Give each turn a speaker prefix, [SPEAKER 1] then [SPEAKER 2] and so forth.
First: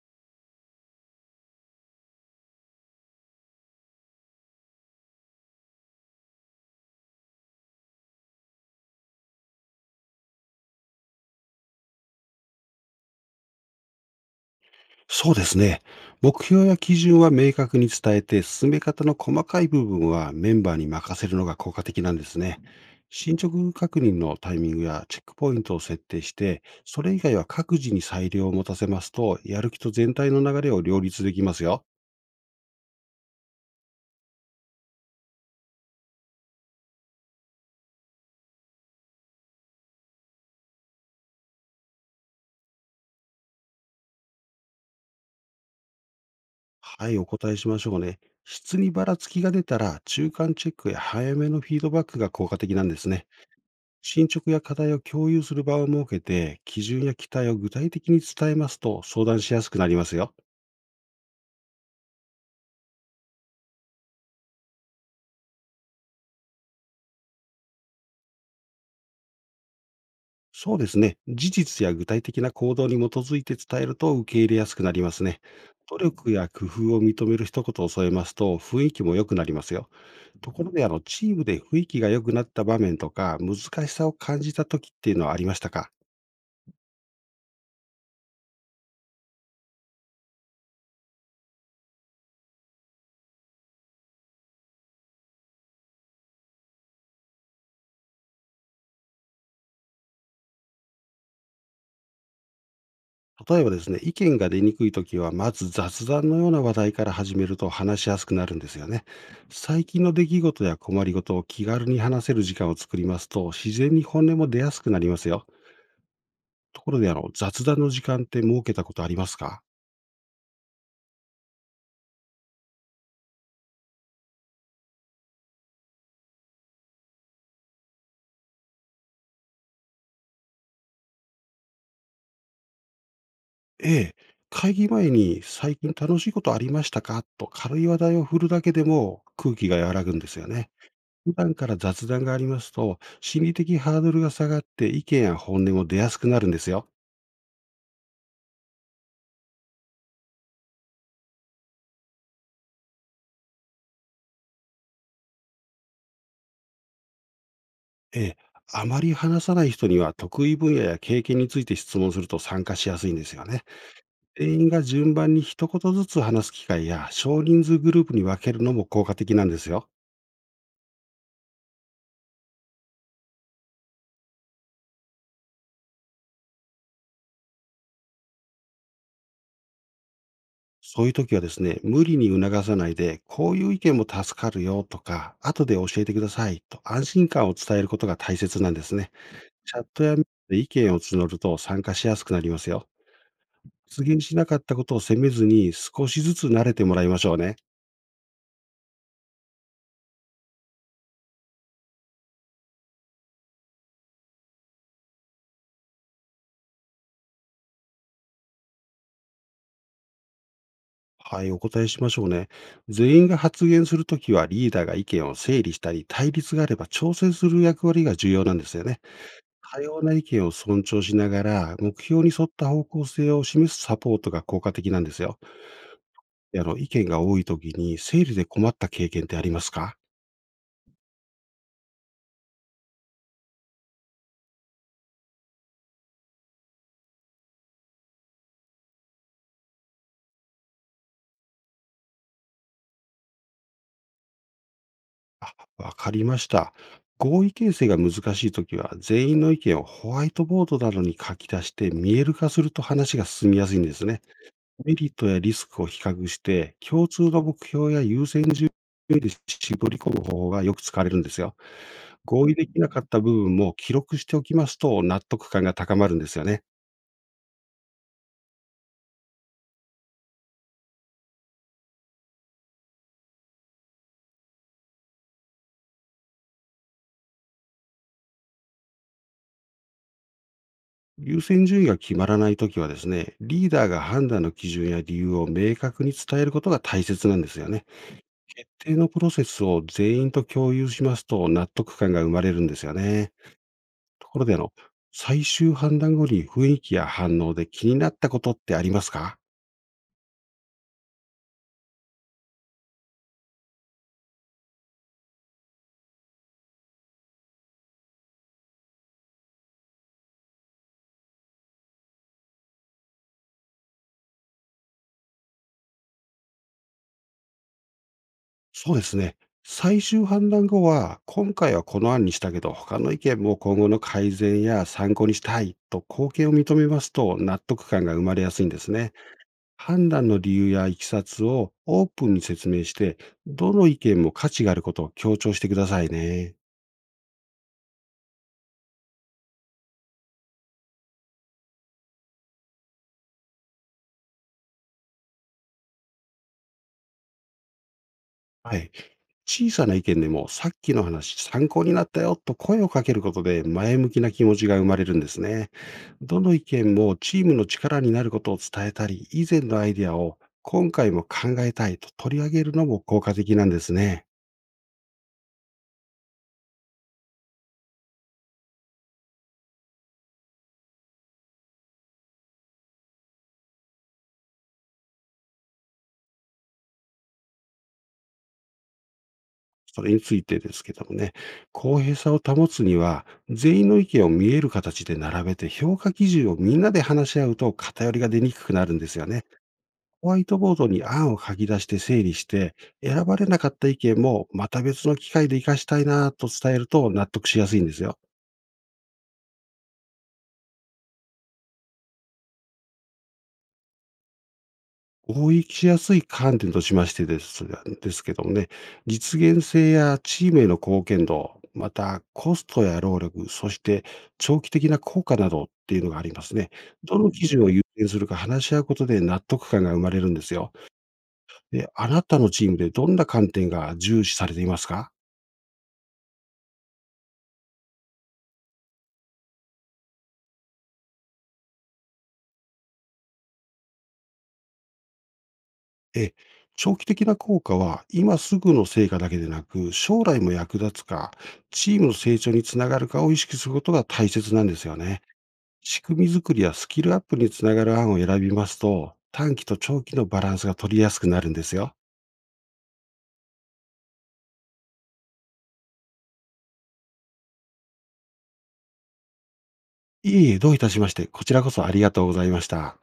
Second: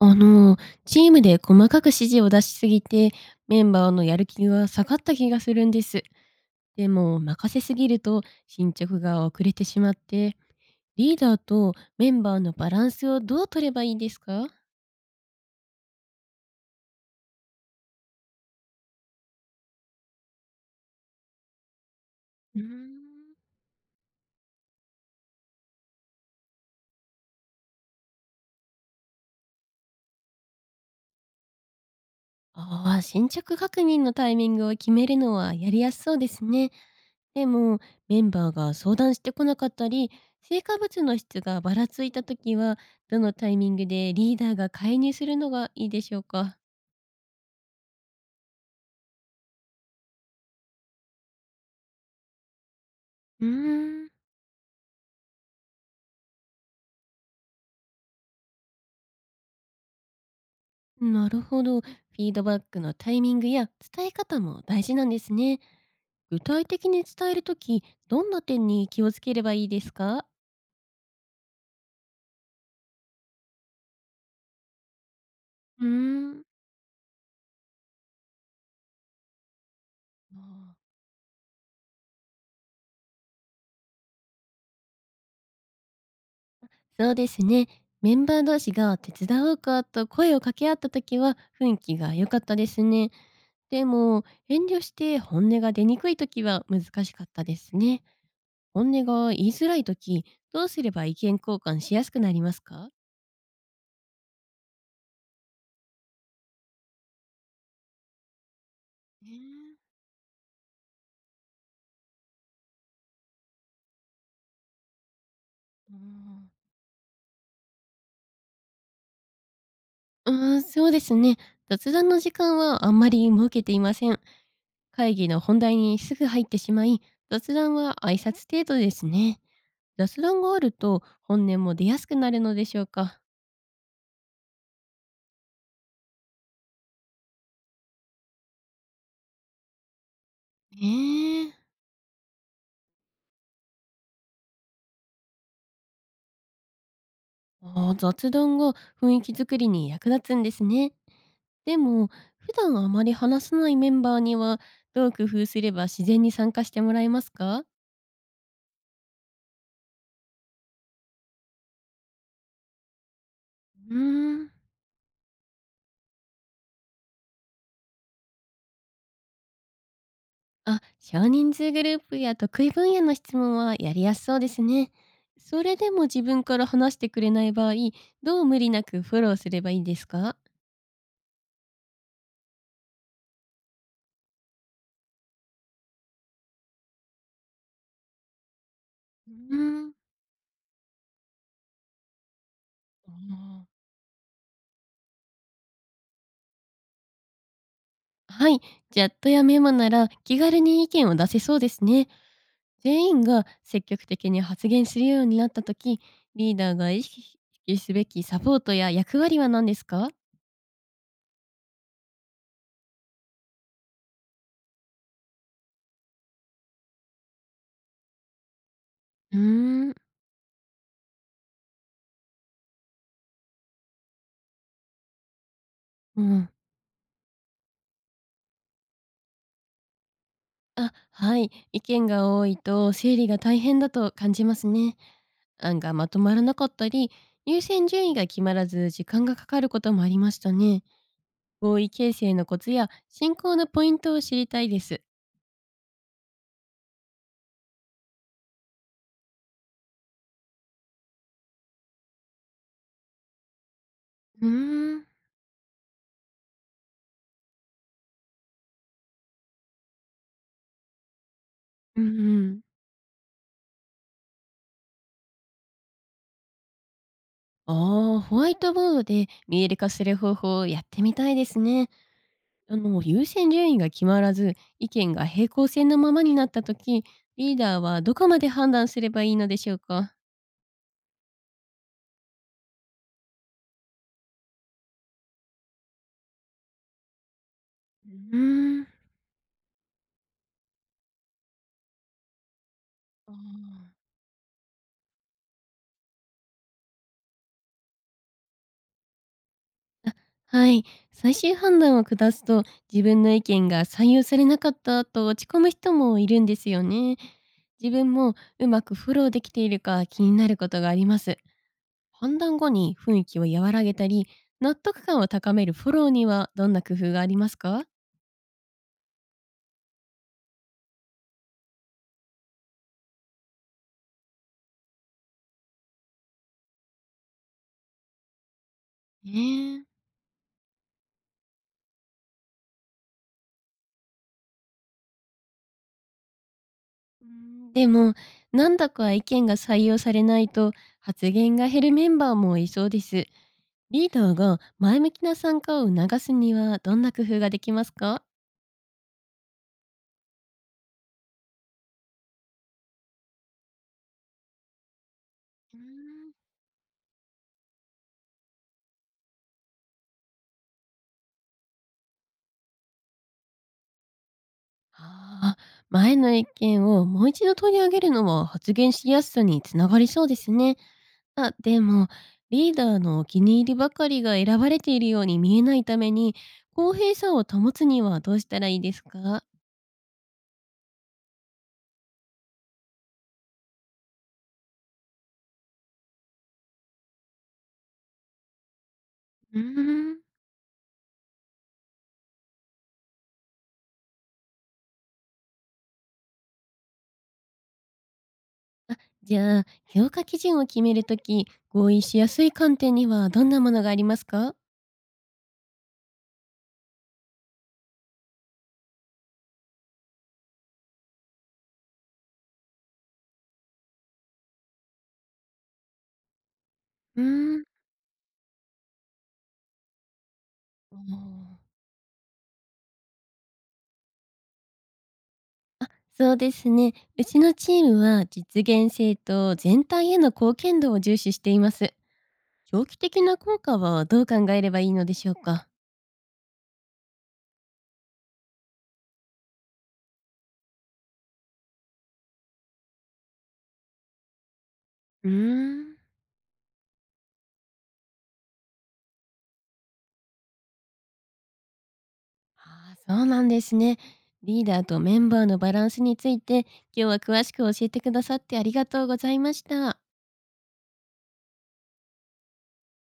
[SPEAKER 1] あの、チームで細かく指示を出しすぎて、メンバーのやる気が下がった気がするんです。でも、任せすぎると進捗が遅れてしまって、リーダーとメンバーのバランスをどう取ればいいですか？
[SPEAKER 2] そうですね。目標や基準は明確に伝えて、進め方の細かい部分はメンバーに任せるのが効果的なんです
[SPEAKER 1] う
[SPEAKER 2] ね。
[SPEAKER 1] ーん
[SPEAKER 2] 進捗確認のタイミングやチェックポイントを設定して、それ以外は各自に裁量を持たせますと、やる気と全体の流れを両立できますよ。
[SPEAKER 1] ああ、進捗確認のタイミングを決めるのはやりやすそうですね。でも、メンバーが相談してこなかったり、成果物の質がばらついた時は、どのタイミングでリーダーが介入するのがいいでしょうか？
[SPEAKER 2] はい、お答えしましょうね。質にばらつきが出たら、中間チェックや早めのフィードバックが効果的なんですね。
[SPEAKER 1] うーん、
[SPEAKER 2] 進捗や課題を共有する場を設けて、基準や期待を具体的に伝えますと相談しやすくなりますよ。
[SPEAKER 1] なるほど。フィードバックのタイミングや伝え方も大事なんですね。具体的に伝えるとき、どんな点に気をつければいいですか？
[SPEAKER 2] そうですね。事実や具体的な行動に基づいて伝えると受け入れやすくなりますね。
[SPEAKER 1] うー
[SPEAKER 2] 努力
[SPEAKER 1] ん、
[SPEAKER 2] や工夫を認める一言を添えますと雰囲気も良くなりますよ。
[SPEAKER 1] あ
[SPEAKER 2] ところで、
[SPEAKER 1] ー
[SPEAKER 2] チームで雰囲気が良くなった場面とか、難しさを感じた時っていうのはありましたか？
[SPEAKER 1] そうですね。メンバー同士が手伝おうかと声を掛け合ったときは雰囲気が良かったですね。でも、遠慮して本音が出にくいときは難しかったですね。本音が言いづらいとき、どうすれば意見交換しやすくなりますか？
[SPEAKER 2] 例えばですね、意見が出にくい時は、まず雑談のような話題から始めると話しやすくなるんですよね。
[SPEAKER 1] ね
[SPEAKER 2] 最
[SPEAKER 1] え。
[SPEAKER 2] 近の出来事や困りごとを気軽に話せる時間を作りますと、自然に本音も出やすくなりますよ。
[SPEAKER 1] うん。
[SPEAKER 2] ところで、雑談の時間って設けたことありますか？
[SPEAKER 1] そうですね。雑談の時間はあんまり設けていません。会議の本題にすぐ入ってしまい、雑談は挨拶程度ですね。雑談があると本音も出やすくなるのでしょうか。
[SPEAKER 2] ええ、会議前に最近楽しいことありましたかと軽い話題を振るだけでも空気が和らぐんですよね。
[SPEAKER 1] え
[SPEAKER 2] 普
[SPEAKER 1] え。
[SPEAKER 2] 段から雑談がありますと、心理的ハードルが下がって意見や本音も出やすくなるんですよ。
[SPEAKER 1] ああ、雑談が雰囲気作りに役立つんですね。でも、普段あまり話さないメンバーには、どう工夫すれば自然に参加してもらえますか？
[SPEAKER 2] ええ、あまり話さない人には得意分野や経験について質問すると参加しやすいんですよね。
[SPEAKER 1] うーん。
[SPEAKER 2] 全員が順番に一言ずつ話す機会や少人数グループに分けるのも効果的なんですよ。
[SPEAKER 1] あ、少人数グループや得意分野の質問はやりやすそうですね。それでも自分から話してくれない場合、どう無理なくフォローすればいいですか？
[SPEAKER 2] そういう時はですね、無理に促さないで、こういう意見も助かるよとか、後で教えてくださいと安心感を伝えることが大切なんですね。
[SPEAKER 1] う
[SPEAKER 2] チャ
[SPEAKER 1] ー
[SPEAKER 2] ッ
[SPEAKER 1] ん。
[SPEAKER 2] トやメールで意見を募ると参加しやすくなりますよ。
[SPEAKER 1] あ、
[SPEAKER 2] 発言しなかったことを責めずに少しずつ慣れてもらいましょうね。
[SPEAKER 1] はい、チャットやメモなら気軽に意見を出せそうですね。全員が積極的に発言するようになった時、リーダーが意識すべきサポートや役割は何ですか？
[SPEAKER 2] はい、お答えしましょうね。全員が発言するときはリーダーが意見を整理したり、対立があれば調整する役割が重要なんですよね。
[SPEAKER 1] う
[SPEAKER 2] 多
[SPEAKER 1] ーん。
[SPEAKER 2] 様な意見を尊重しながら、目標に沿った方向性を示すサポートが効果的なんですよ。
[SPEAKER 1] うん。
[SPEAKER 2] 意見が多いときに整理で困った経験ってありますか？
[SPEAKER 1] あ、はい、意見が多いと整理が大変だと感じますね。案がまとまらなかったり、優先順位が決まらず時間がかかることもありましたね。合意形成のコツや進行のポイントを知りたいです。
[SPEAKER 2] あ、わかりました。合意形成が難しいときは、全員の意見をホワイトボードなどに書き出して見える化すると話が進みやすいんですね。
[SPEAKER 1] うー
[SPEAKER 2] メ
[SPEAKER 1] ん
[SPEAKER 2] リットやリスクを比較して、共通の目標や優先順位で絞り込む方法がよく使われるんですよ。
[SPEAKER 1] うんう
[SPEAKER 2] 合意
[SPEAKER 1] ん
[SPEAKER 2] できなかった部分も記録しておきますと納得感が高まるんですよね。
[SPEAKER 1] ああ、ホワイトボードで見える化する方法をやってみたいですね。優先順位が決まらず意見が平行線のままになった時、リーダーはどこまで判断すればいいのでしょうか？
[SPEAKER 2] 優先順位が決まらないときはですね、リーダーが判断の基準や理由を明確に伝えることが大切なんですよね。
[SPEAKER 1] うー
[SPEAKER 2] 決
[SPEAKER 1] ん
[SPEAKER 2] 定のプロセスを全員と共有しますと納得感が生まれるんですよ
[SPEAKER 1] あ
[SPEAKER 2] ね。
[SPEAKER 1] ー
[SPEAKER 2] ところで最終判断後に雰囲気や反応で気になったことってありますか。
[SPEAKER 1] はい、最終判断を下すと自分の意見が採用されなかったと落ち込む人もいるんですよね。自分もうまくフォローできているか気になることがあります。判断後に雰囲気を和らげたり、納得感を高めるフォローにはどんな工夫がありますか？
[SPEAKER 2] そうですね。最終判断後は、今回はこの案にしたけど、他の意見も今後の改善や参考にしたいと貢献を認めますと、納得感が生まれやすいんですね。
[SPEAKER 1] ねえ。う
[SPEAKER 2] 判断の理由やいきさつをオープンに説明して、どの意見も価値があることを強調してくださいね。
[SPEAKER 1] ん。でも、なんだか意見が採用されないと発言が減るメンバーもいそうです。リーダーが前向きな参加を促すにはどんな工夫ができますか？
[SPEAKER 2] はい。小さな意見でも、さっきの話参考になったよと声をかけることで前向きな気持ちが生まれるんですね。
[SPEAKER 1] うーん
[SPEAKER 2] どの意見もチームの力になることを伝えたり、以前のアイデアを今回も考えたいと取り上げるのも効果的なんですね。
[SPEAKER 1] ああ、前の意見をもう一度取り上げるのは発言しやすさにつながりそうですね。あ、でも、リーダーのお気に入りばかりが選ばれているように見えないために、公平さを保つにはどうしたらいいですか？
[SPEAKER 2] それについてですけどもね、公平さを保つには、全員の意見を見える形で並べて評価基準をみんなで話し合うと偏りが出にくくなるんですよね。
[SPEAKER 1] うーん
[SPEAKER 2] ホワイトボードに案を書き出して整理して、選ばれなかった意見もまた別の機会で活かしたいなと伝えると納得しやすいんですよ。
[SPEAKER 1] あ、じゃあ、評価基準を決めるとき、合意しやすい観点にはどんなものがありますか？
[SPEAKER 2] 合意しやすい観点としましてですがですけどもね、実現性やチームへの貢献度、またコストや労力、そして長期的な効果などっていうのがありますね。ど
[SPEAKER 1] うー
[SPEAKER 2] の基準
[SPEAKER 1] ん
[SPEAKER 2] を優先するか話し合うことで納得感が生まれるんですよ。
[SPEAKER 1] おー
[SPEAKER 2] で、あなたのチームでどんな観点が重視されていますか。
[SPEAKER 1] そうですね。うちのチームは実現性と全体への貢献度を重視しています。長期的な効果はどう考えればいいのでしょうか？
[SPEAKER 2] え、長期的な効果は、今すぐの成果だけでなく、将来も役立つか、チームの成長につながるかを意識することが大切なんですよね。
[SPEAKER 1] うーん。
[SPEAKER 2] 仕組み作りやスキルアップにつながる案を選びますと、短期と長期のバランスが取りやすくなるんですよ。
[SPEAKER 1] ああ、そうなんですね。リーダーとメンバーのバランスについて、今日は詳しく教えてくださってありがとうございました。
[SPEAKER 2] いえいえ、どういたしまして、こちらこそありがとうございました。